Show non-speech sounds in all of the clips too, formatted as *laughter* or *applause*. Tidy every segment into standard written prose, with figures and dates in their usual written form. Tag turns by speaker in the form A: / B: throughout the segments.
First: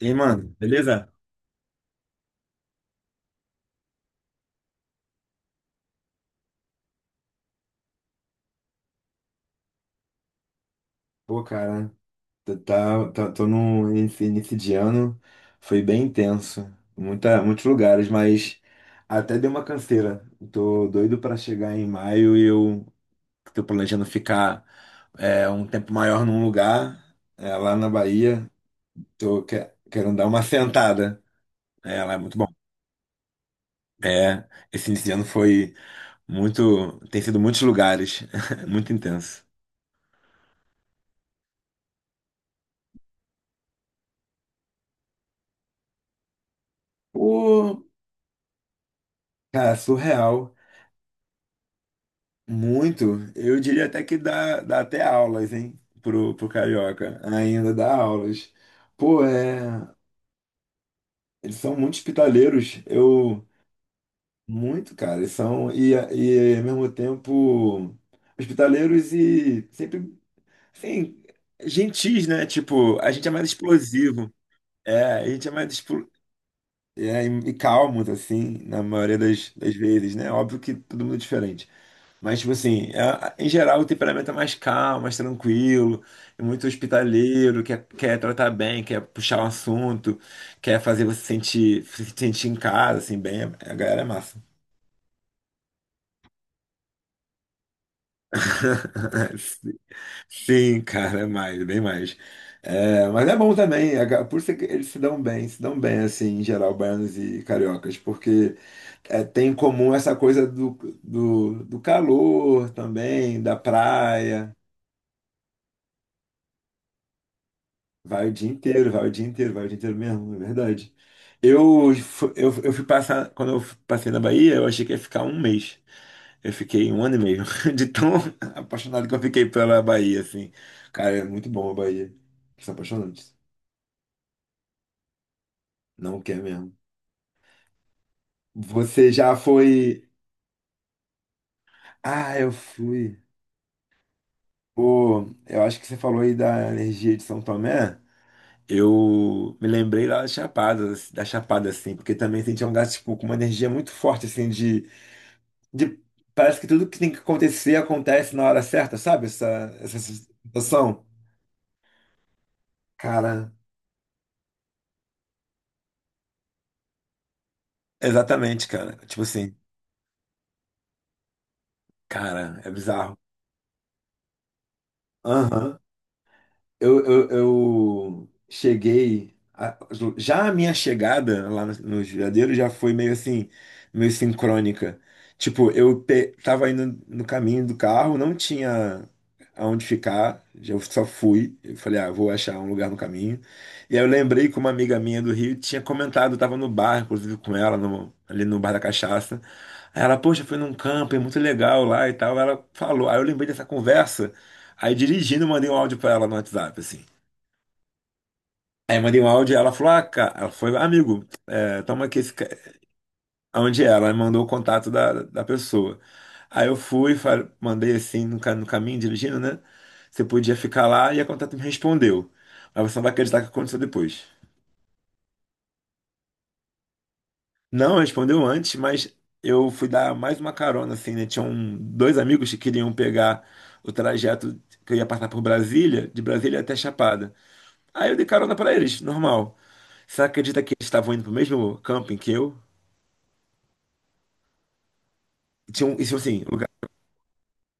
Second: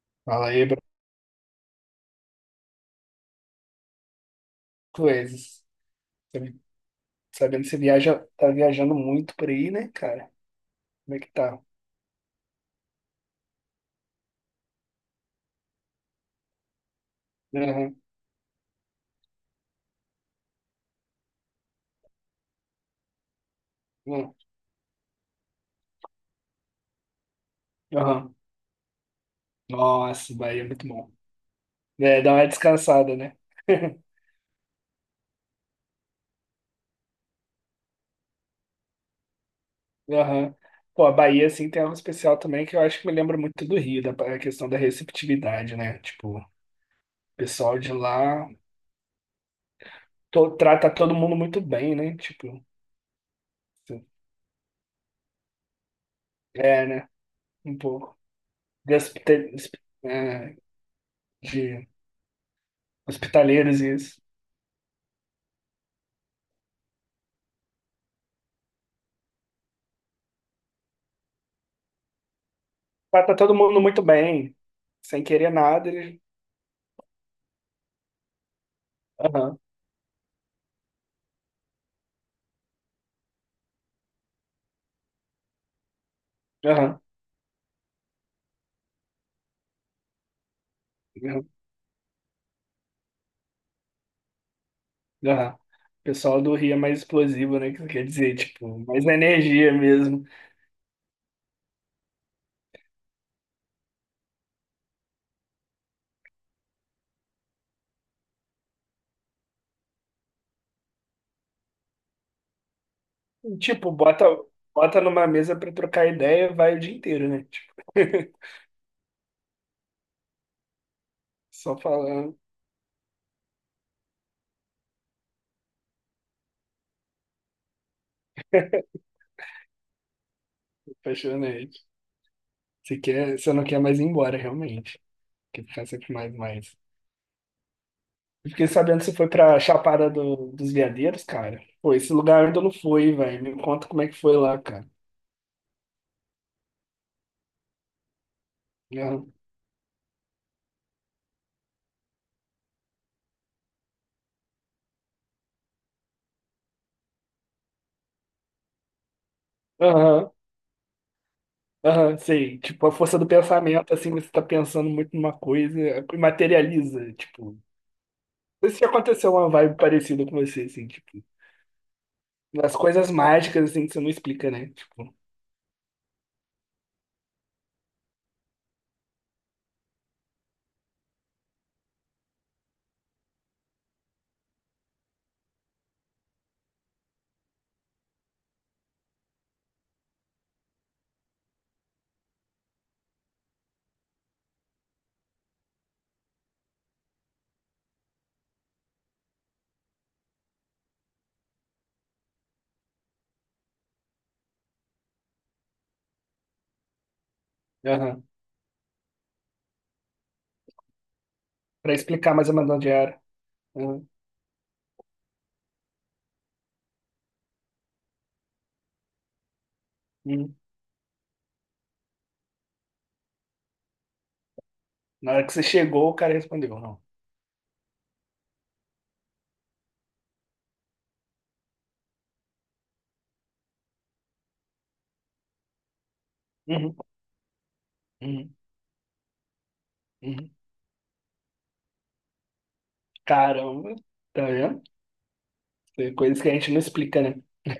A: E aí,
B: Fala
A: mano,
B: aí,
A: beleza?
B: Brancos. Sabendo que você viaja, tá viajando muito por aí, né, cara? Como é que
A: Pô,
B: tá?
A: cara, tô no esse início de ano, foi bem intenso, muitos
B: Aham,
A: lugares, mas até deu uma canseira. Tô doido pra chegar em maio e eu tô planejando
B: aham,
A: ficar um tempo maior num lugar, lá na
B: aham.
A: Bahia. Tô querendo dar
B: Nossa,
A: uma *laughs*
B: Bahia é muito bom.
A: sentada. É, lá é
B: É, dá
A: muito
B: uma
A: bom.
B: descansada, né? *laughs*
A: É, esse início de ano foi tem sido muitos lugares, *laughs* muito intenso.
B: Aham. Pô, a Bahia, assim, tem algo especial também que eu acho que me lembra muito do Rio, da a questão da receptividade, né? Tipo, o pessoal
A: Pô,
B: de lá
A: cara, surreal.
B: trata todo mundo muito bem, né? Tipo,
A: Muito, eu diria até que dá até aulas, hein, pro
B: é, né?
A: carioca, ainda
B: Um
A: dá
B: pouco.
A: aulas.
B: De,
A: Pô,
B: hospi-
A: é,
B: é,
A: eles são
B: de
A: muito hospitaleiros, eu,
B: hospitaleiros e isso.
A: muito, cara, eles são, e ao mesmo tempo, hospitaleiros e sempre, assim, gentis, né, tipo, a
B: Tá,
A: gente é
B: tá
A: mais
B: todo mundo muito
A: explosivo,
B: bem,
A: é,
B: sem
A: a gente é
B: querer
A: mais,
B: nada.
A: explo-
B: Eles...
A: é, e, e calmos, assim, na maioria das,
B: Aham,
A: das vezes, né, óbvio que todo mundo é diferente. Mas, tipo assim, em geral o temperamento é mais calmo, mais tranquilo, é muito
B: aham,
A: hospitaleiro, quer tratar bem, quer puxar o assunto, quer fazer você
B: aham,
A: se sentir em casa, assim, bem. A galera é massa.
B: aham. O pessoal do Rio é mais explosivo, né? Quer dizer, tipo, mais
A: *laughs*
B: energia mesmo.
A: Sim, cara, é mais, bem mais. É, mas é bom também, por isso que eles se dão bem, assim, em geral, baianos e cariocas, porque tem em comum essa coisa do, do calor também, da
B: E, tipo, bota,
A: praia.
B: bota numa mesa pra trocar ideia, vai o dia inteiro, né? Tipo,
A: Vai o
B: *laughs*
A: dia inteiro, vai o dia inteiro, vai o dia inteiro mesmo, é verdade.
B: só
A: Eu, fu-
B: falando,
A: eu, eu fui passar, quando passei na Bahia, eu achei que ia ficar um mês. Eu fiquei um ano e meio, *laughs* de tão apaixonado que eu fiquei pela Bahia, assim. Cara, é muito bom a
B: apaixonante.
A: Bahia. São
B: Você
A: apaixonantes.
B: quer, você não quer mais ir embora, realmente. Quer ficar sempre
A: Não
B: mais,
A: quer
B: mais.
A: mesmo.
B: Eu fiquei sabendo que
A: Você
B: você foi
A: já
B: pra
A: foi.
B: Chapada dos Veadeiros, cara. Pô, esse
A: Ah,
B: lugar
A: eu
B: ainda não foi,
A: fui.
B: velho. Me conta como é que foi lá, cara.
A: Pô, eu acho que você falou aí da energia de São Tomé.
B: Aham,
A: Eu me lembrei lá da Chapada, assim, porque também sentia um lugar, tipo, com uma energia muito forte, assim, de- parece que tudo que tem que acontecer acontece na hora certa, sabe? Essa
B: aham,
A: sensação.
B: aham, sei. Tipo, a força do
A: Cara,
B: pensamento, assim, você tá pensando muito numa coisa e materializa, tipo.
A: exatamente,
B: Não sei se
A: cara. Tipo
B: aconteceu uma
A: assim,
B: vibe parecida com você, assim, tipo.
A: cara, é
B: As coisas
A: bizarro.
B: mágicas, assim, que você não explica, né? Tipo,
A: Aham. Eu cheguei. Já a minha chegada lá no Judiadeiro já foi meio assim, meio sincrônica. Tipo, eu pe tava indo no caminho do carro, não tinha aonde ficar, já eu só fui. Eu falei, ah, vou achar um lugar no caminho. E aí eu lembrei que uma amiga minha do Rio tinha comentado, eu tava no bar, inclusive com ela, ali no bar da cachaça. Aí ela, poxa, foi num camping muito legal lá e tal. Ela falou, aí eu lembrei dessa conversa. Aí dirigindo, mandei um áudio pra ela no WhatsApp, assim.
B: aham.
A: Aí mandei um áudio e ela falou, ah, cara, ela foi, amigo,
B: Pra
A: toma aqui.
B: explicar mais ou menos onde era.
A: Onde é?
B: Aham,
A: Ela me mandou o contato da pessoa. Aí mandei assim no caminho, dirigindo, né? Você
B: uhum.
A: podia ficar lá e a contato me respondeu. Mas você não vai acreditar o que aconteceu depois.
B: Na hora que você chegou, o cara respondeu, não.
A: Não, respondeu antes, mas eu fui dar mais uma carona, assim, né? Tinha um dois amigos que queriam pegar o trajeto que eu ia passar por Brasília, de Brasília até
B: Uhum,
A: Chapada. Aí eu dei
B: uhum,
A: carona pra eles, normal. Você
B: uhum.
A: acredita que eles estavam indo pro mesmo camping que eu?
B: Caramba, tá vendo?
A: E tinha um, e,
B: Tem
A: tipo
B: coisas
A: assim,
B: que a
A: lugar,
B: gente não explica, né?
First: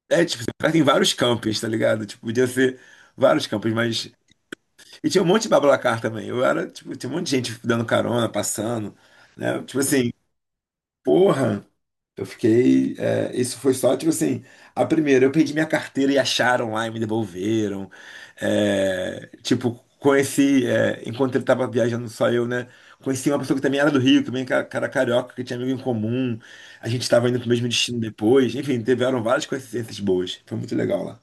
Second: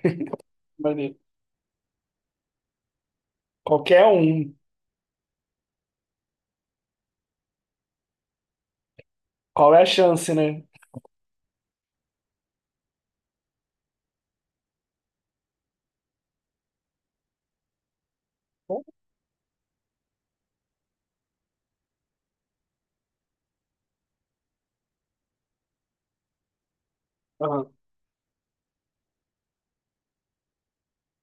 A: tipo, esse lugar tem vários
B: Maneiro.
A: campings, tá ligado? Tipo, podia ser vários campings,
B: Qualquer
A: mas.
B: um.
A: E tinha um monte de Bablacar também. Eu era, tipo, tinha um monte de gente dando carona, passando, né?
B: Qual
A: Tipo
B: é a
A: assim,
B: chance, né?
A: porra. Eu fiquei. Isso foi só, tipo assim, a primeira, eu perdi minha carteira e acharam lá e me devolveram. É, tipo, conheci, enquanto ele tava viajando, só eu, né? Conheci uma pessoa que também era do Rio, também cara carioca, que tinha amigo em comum. A gente tava indo pro mesmo
B: Aham.
A: destino depois. Enfim, tiveram várias coincidências boas. Foi muito legal lá.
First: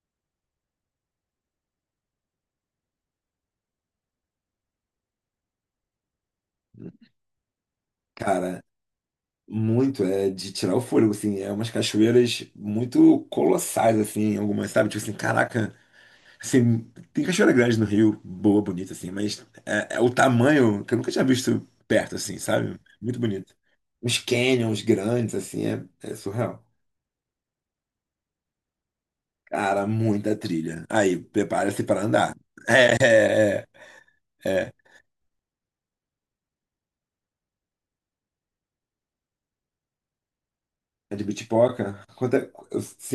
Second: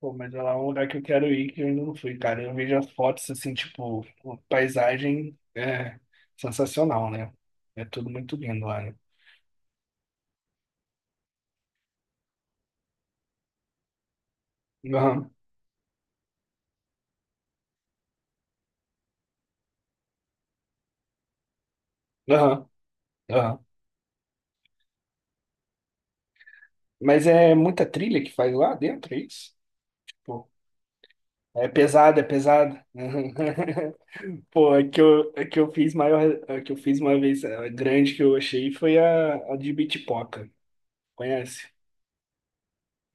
B: Pô, mas lá é lá um lugar que eu quero ir que eu ainda não fui, cara. Eu vejo as fotos assim, tipo, uma paisagem é sensacional, né? É tudo muito
A: Cara,
B: lindo lá, né?
A: muito, é de tirar o fôlego, assim. É umas cachoeiras muito colossais, assim, algumas, sabe? Tipo assim,
B: Aham,
A: caraca. Assim, tem cachoeira grande no Rio, boa, bonita, assim, mas é o tamanho que eu nunca tinha visto perto, assim,
B: aham,
A: sabe? Muito bonito.
B: aham.
A: Uns canyons grandes, assim, é surreal.
B: Mas é muita trilha que faz lá dentro, é isso?
A: Cara, muita
B: Pô,
A: trilha. Aí,
B: é
A: prepara-se para
B: pesado, é
A: andar. *laughs*
B: pesado.
A: É, é.
B: *laughs*
A: É.
B: Pô, a que eu fiz uma vez a grande que eu achei foi a de Bitpoca.
A: É De
B: Conhece?
A: Bitipoca? Quanta,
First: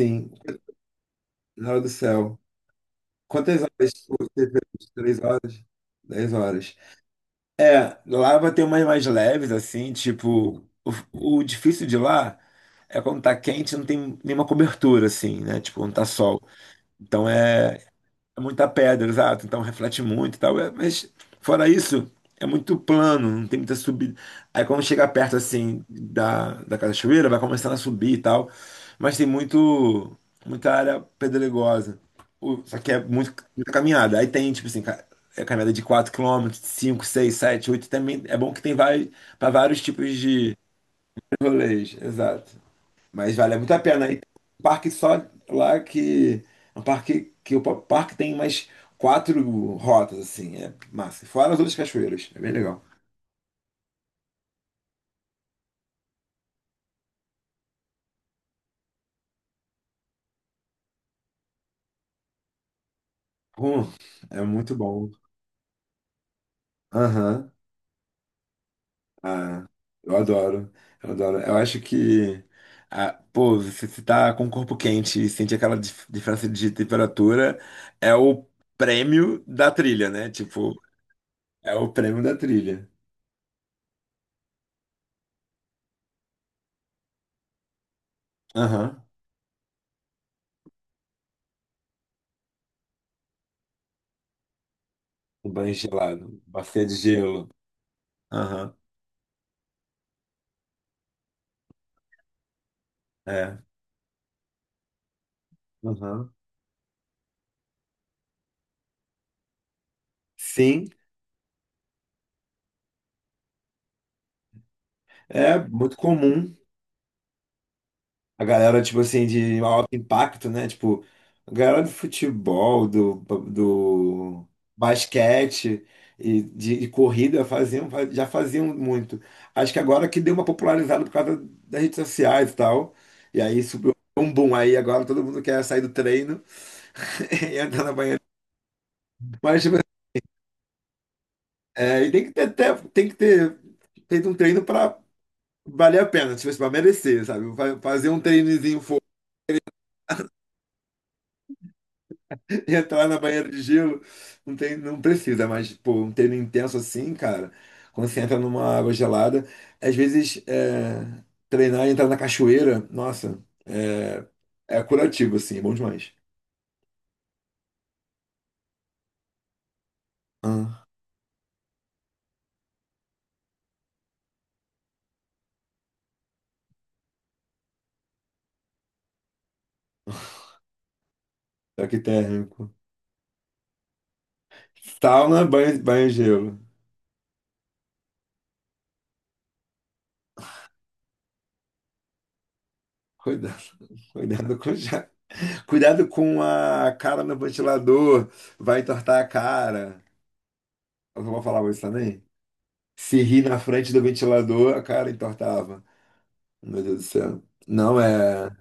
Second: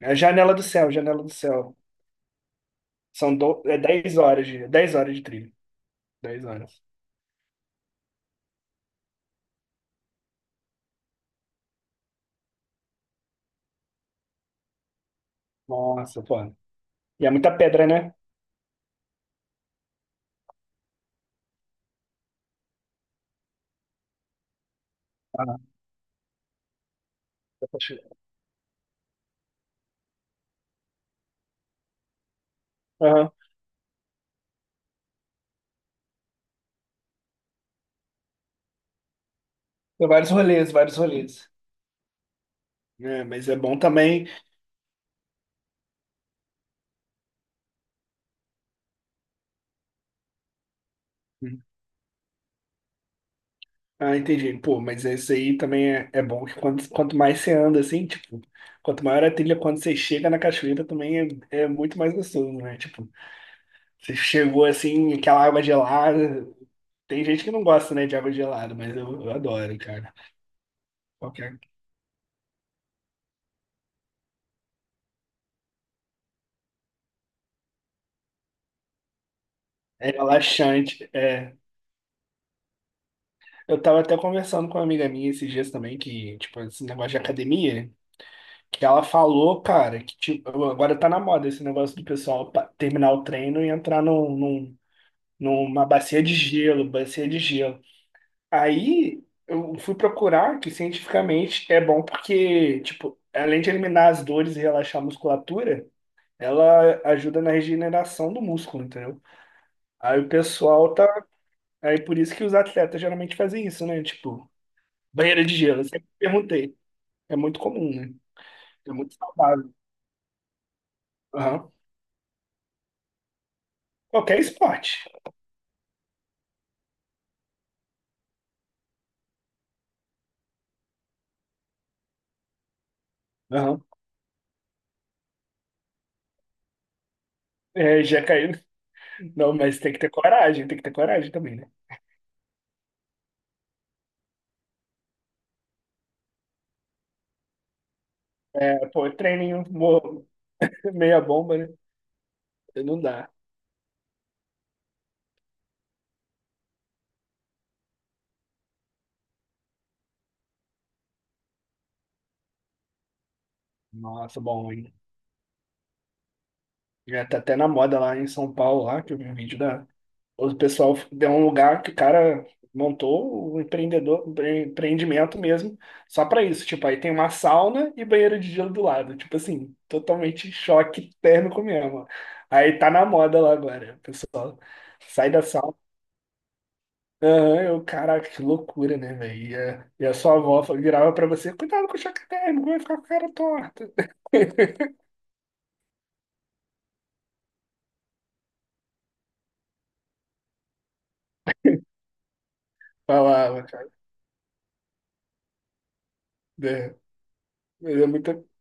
B: É a Janela do Céu, Janela do
A: na
B: Céu.
A: hora do céu. Quantas horas?
B: É
A: Você fez?
B: 10 horas
A: Três
B: de trilha.
A: horas? Dez
B: 10 horas.
A: horas. É, lá vai ter umas mais leves, assim, tipo, o, o difícil de lá é quando tá quente e não tem nenhuma cobertura, assim, né? Tipo, não tá
B: Nossa, pô.
A: sol.
B: E
A: Então
B: é muita pedra,
A: é,
B: né?
A: é muita pedra, exato. Então reflete muito e tal. Mas fora isso, é muito plano, não tem muita subida. Aí quando chega perto
B: Ah,
A: assim da cachoeira, vai
B: dá
A: começando a
B: pra chegar.
A: subir e tal. Mas tem muito muita área pedregosa. Só que é
B: Aham.
A: muita caminhada. Aí tem, tipo assim, é caminhada de 4 quilômetros, 5, 6, 7, 8 também. É bom que tem vai para vários
B: Tem
A: tipos
B: vários
A: de
B: rolês, vários rolês.
A: rolês, exato.
B: É,
A: Mas
B: mas
A: vale
B: é
A: muito a
B: bom
A: pena. Aí
B: também.
A: tem um parque só lá que. É um parque que o parque tem mais quatro rotas, assim. É massa. Fora as outras cachoeiras. É bem legal.
B: Ah, entendi. Pô, mas esse aí também é bom que quanto mais você anda, assim, tipo, quanto maior a trilha, quando você chega na cachoeira também é muito mais gostoso, né? Tipo,
A: Hum,
B: você
A: é
B: chegou
A: muito bom.
B: assim, aquela água gelada. Tem gente que
A: Aham.
B: não gosta, né, de água gelada, mas eu
A: Ah,
B: adoro, cara.
A: eu adoro. Eu adoro. Eu
B: Qualquer...
A: acho que. Ah, pô, se você tá com o corpo quente e sente aquela diferença de temperatura, é o prêmio da trilha,
B: É
A: né? Tipo,
B: relaxante. É.
A: é o prêmio da trilha.
B: Eu tava até conversando com uma amiga minha esses dias também, que, tipo, esse negócio de academia. Que ela
A: Aham.
B: falou, cara, que tipo, agora tá na moda esse negócio do pessoal terminar o treino e entrar
A: O banho
B: numa bacia de
A: gelado. Bacia
B: gelo,
A: de
B: bacia de
A: gelo.
B: gelo.
A: Aham.
B: Aí eu fui procurar que cientificamente é bom porque, tipo, além
A: É.
B: de eliminar as dores e relaxar a musculatura,
A: Aham.
B: ela ajuda na regeneração do músculo, entendeu? Aí o
A: Sim,
B: pessoal tá. Aí por isso que os atletas geralmente fazem isso, né? Tipo, banheira de
A: é
B: gelo. Eu
A: muito
B: sempre
A: comum
B: perguntei. É muito comum, né?
A: a galera,
B: É
A: tipo
B: muito
A: assim, de
B: saudável.
A: alto impacto, né? Tipo, a
B: Aham.
A: galera do futebol, do,
B: Qualquer
A: do
B: esporte.
A: basquete e de corrida já faziam muito. Acho que agora que deu uma popularizada por causa das redes sociais e tal. E aí
B: Aham.
A: subiu um boom. Aí agora todo mundo quer sair do treino *laughs* e entrar na
B: É,
A: banheira.
B: já caiu. Não,
A: Mas, tipo,
B: mas tem que ter coragem, tem que ter coragem também, né?
A: e tem que ter feito um treino pra valer a pena, tipo assim, pra merecer, sabe? Fazer um treinozinho
B: É, pô, treininho, meia bomba, né?
A: *laughs* e
B: Não
A: entrar na
B: dá.
A: banheira de gelo não tem, não precisa, mas pô, um treino intenso assim, cara, quando você entra numa água gelada, às vezes treinar e entrar na cachoeira, nossa, é,
B: Nossa, bom,
A: é
B: hein?
A: curativo assim, é bom demais.
B: Já tá até na moda lá em São Paulo, lá, que eu vi um vídeo da. O
A: Ah,
B: pessoal deu um lugar que o cara montou o empreendimento mesmo, só pra isso. Tipo, aí tem uma sauna e banheiro de gelo do lado. Tipo assim, totalmente choque térmico
A: toque
B: mesmo.
A: térmico.
B: Aí tá na moda lá agora. O pessoal sai da
A: Sauna,
B: sauna.
A: banho de gelo.
B: Aham, eu, caraca, que loucura, né, velho? E, e a sua avó virava pra você, cuidado com o choque térmico, vai ficar com a cara
A: Cuidado,
B: torta.
A: *laughs* cuidado com, já- cuidado com a cara no ventilador, vai entortar a cara. Eu não vou falar isso também. Se rir na
B: Falava, cara,
A: frente do ventilador, a cara entortava. Meu
B: né?
A: Deus do céu.
B: Mas
A: Não
B: é muita...
A: é.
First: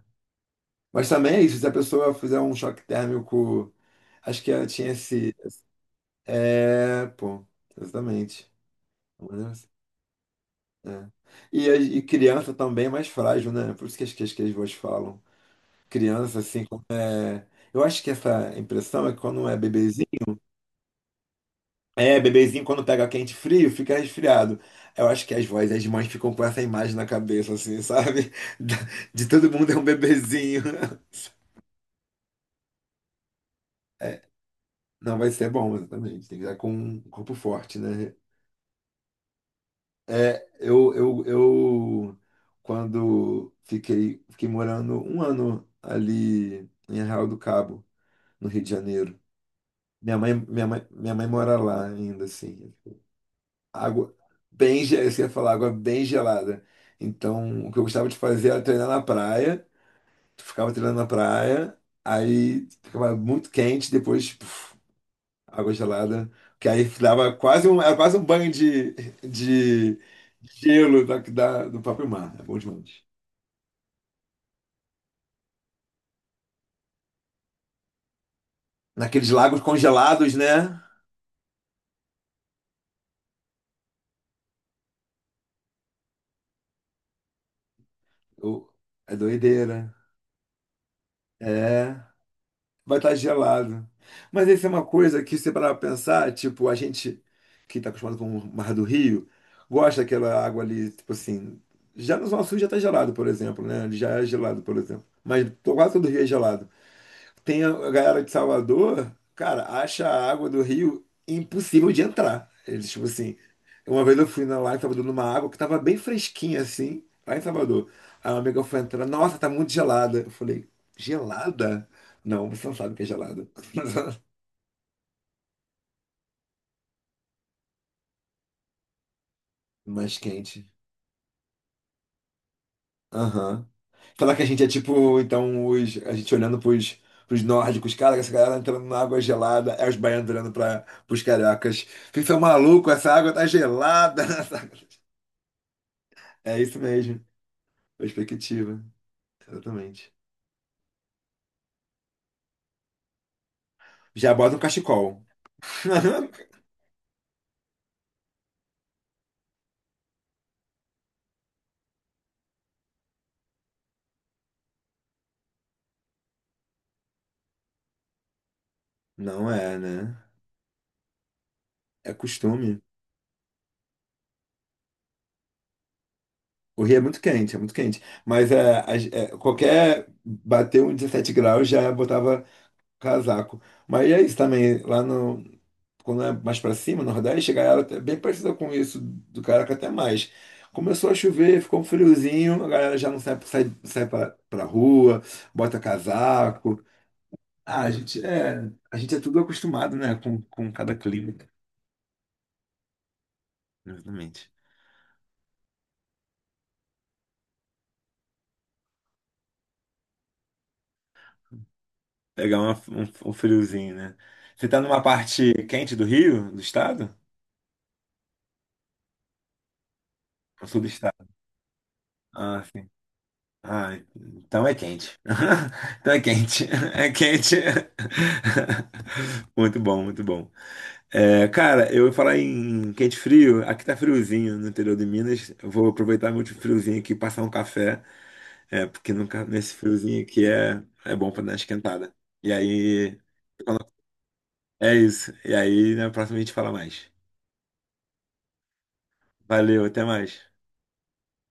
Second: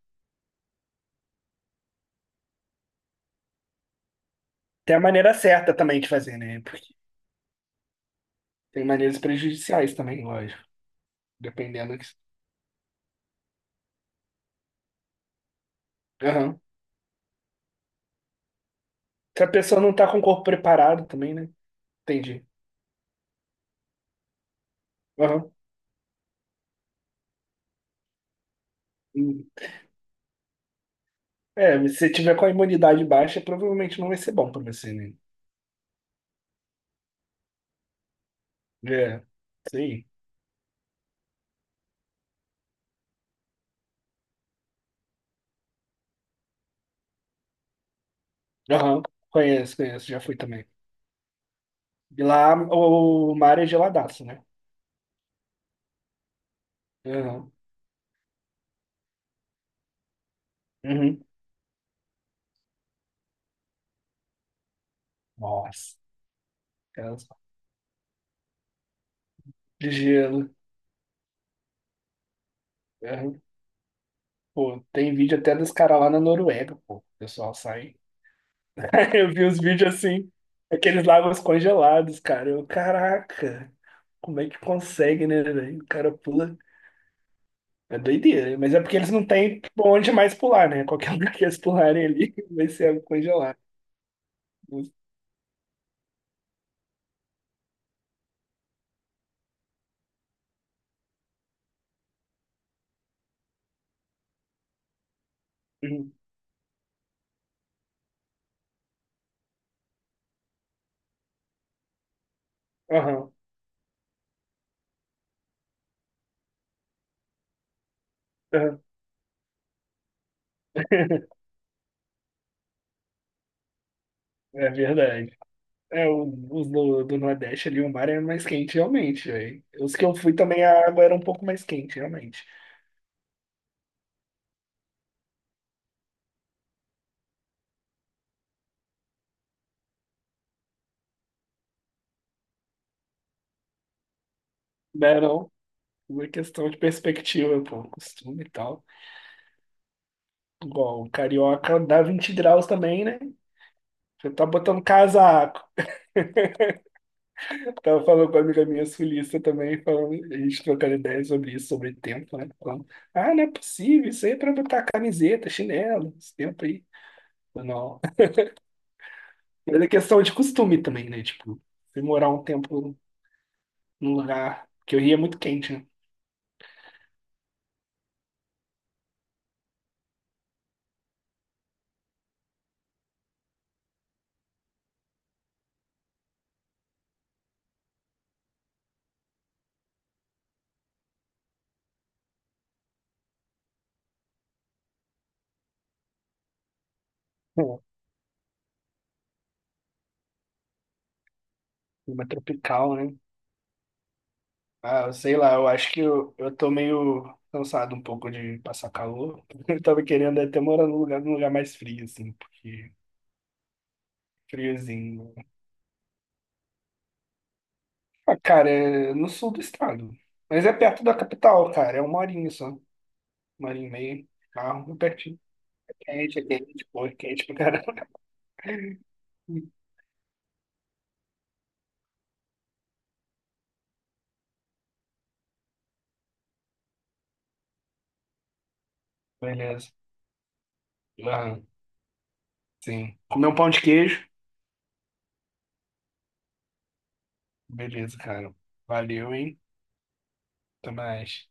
A: Mas também é isso, se a pessoa fizer um choque térmico. Acho que ela tinha
B: Tem a maneira
A: esse.
B: certa também de fazer, né? Porque
A: É, pô, exatamente.
B: tem maneiras prejudiciais também, lógico.
A: É. E, a-
B: Dependendo
A: e
B: que...
A: criança também é mais frágil, né? Por isso que as vozes falam. Criança,
B: Aham.
A: assim. Eu acho que essa impressão é que
B: Se
A: quando
B: a
A: é
B: pessoa não tá
A: bebezinho.
B: com o corpo preparado também, né?
A: É,
B: Entendi.
A: bebezinho, quando pega quente e frio, fica resfriado. Eu acho que as
B: Aham.
A: vozes, as mães ficam com essa imagem na cabeça, assim, sabe? *laughs* De
B: Hum.
A: todo mundo é um bebezinho. *laughs*
B: É, se você tiver com a imunidade baixa, provavelmente não vai ser bom pra você, né?
A: Não vai ser bom, exatamente. Tem que estar com um corpo forte, né?
B: É, sim.
A: É, eu quando fiquei, morando um ano ali em Arraial do Cabo, no Rio de
B: Aham.
A: Janeiro.
B: Conheço, conheço,
A: Minha
B: já
A: mãe,
B: fui também.
A: minha mãe, minha mãe mora lá
B: E
A: ainda,
B: lá
A: assim.
B: o mar é
A: Água
B: geladaço, né?
A: isso que eu ia falar, água bem gelada.
B: Aham.
A: Então, o que eu gostava de fazer era treinar na praia. Ficava treinando na
B: Uhum.
A: praia, aí ficava muito quente, depois. Água
B: Nossa,
A: gelada, que aí
B: aquelas-
A: dava era quase um banho de,
B: De
A: de
B: gelo.
A: gelo do próprio mar. É bom demais.
B: Uhum. Pô, tem vídeo até dos caras lá na Noruega, pô. O pessoal sai. *laughs*
A: Naqueles
B: Eu vi os
A: lagos
B: vídeos assim,
A: congelados, né?
B: aqueles lagos congelados, cara. Eu, caraca, como é que consegue, né, velho? O cara pula. É doideira,
A: O-
B: mas é porque eles
A: É
B: não têm pra
A: doideira.
B: onde mais pular, né? Qualquer *laughs* lugar que eles
A: É,
B: pularem ali *laughs* vai ser
A: vai
B: água
A: estar
B: congelada.
A: gelado. Mas isso é uma coisa que, se você parar pra pensar, tipo, a gente que está acostumado com o Mar do Rio, gosta daquela água ali, tipo assim. Já no Zona Sul já está gelado, por exemplo, né? Já é gelado, por exemplo. Mas quase todo o
B: Uhum.
A: Rio é gelado. Tem a galera de Salvador, cara, acha a água do rio impossível de entrar. Eles, tipo
B: Aham.
A: assim, uma vez eu fui lá em Salvador numa água que tava bem fresquinha assim, lá em Salvador. A minha amiga foi
B: Aham.
A: entrar, nossa, tá muito gelada. Eu falei,
B: *laughs*
A: gelada? Não, você não sabe o que é gelada.
B: É verdade. É, os do Nordeste ali, o mar é mais quente, realmente, velho. Os que eu
A: Mais
B: fui também,
A: quente.
B: a água era um pouco mais quente, realmente.
A: Aham. Falar que a gente é tipo, então, a gente olhando pros nórdicos, cara, essa galera entrando na água gelada, é os baianos olhando para pros cariocas. Vocês são malucos, essa água tá gelada. *laughs*
B: Não, não. Uma
A: É
B: questão de
A: isso mesmo.
B: perspectiva, pô, costume e tal.
A: Perspectiva, exatamente.
B: Igual, o carioca dá 20 graus também, né? Você
A: Já
B: tá
A: bota um
B: botando
A: cachecol.
B: casaco.
A: *laughs*
B: Tava falando com uma amiga minha sulista também, falando, a gente trocando ideias sobre isso, sobre tempo, né? Falando, ah, não é possível, isso aí é pra botar camiseta, chinelo, esse tempo aí. Eu, não.
A: Não é,
B: Mas é
A: né?
B: questão de costume também, né? Tipo, se
A: É
B: morar um
A: costume.
B: tempo num lugar, que o Rio é muito quente, né?
A: O Rio é muito quente, é muito quente. Mas qualquer bater um 17 graus já botava casaco. Mas é isso também, lá no. Quando é mais pra cima, no Nordeste, a galera é bem parecida com isso, do Caraca até mais. Começou a chover, ficou um friozinho, a galera já não sai, sai, sai pra rua, bota casaco. Ah,
B: Pô,
A: a gente é tudo acostumado, né, com cada clima.
B: clima tropical, né?
A: Exatamente.
B: Ah, sei lá, eu acho que eu tô meio cansado um pouco de passar calor. *laughs* Eu tava querendo até morar num lugar mais frio, assim,
A: Pegar uma-
B: porque
A: um, um friozinho, né? Você tá numa
B: friozinho.
A: parte quente do Rio, do estado?
B: Ah, cara, é no sul do estado. Mas
A: No
B: é
A: sul do
B: perto da
A: estado.
B: capital, cara. É uma horinha
A: Ah,
B: só.
A: sim.
B: Uma horinha e
A: Ah,
B: meia de
A: então é
B: carro,
A: quente.
B: pertinho.
A: *laughs* Então é
B: Quente, é
A: quente.
B: quente,
A: *laughs*
B: pô,
A: É
B: é quente
A: quente.
B: pra caramba.
A: *laughs* Muito
B: *laughs*
A: bom, muito bom. É, cara, eu ia falar em quente e frio. Aqui tá friozinho no interior de Minas. Eu vou aproveitar muito o friozinho aqui e passar um café. É, porque nunca, nesse
B: Beleza.
A: friozinho aqui é bom pra dar uma
B: Ah,
A: esquentada. E aí,
B: sim. Comer um pão de queijo.
A: é isso. E aí, na próxima a gente fala mais.
B: Beleza, cara. Valeu, hein?
A: Valeu, até mais.
B: Até mais.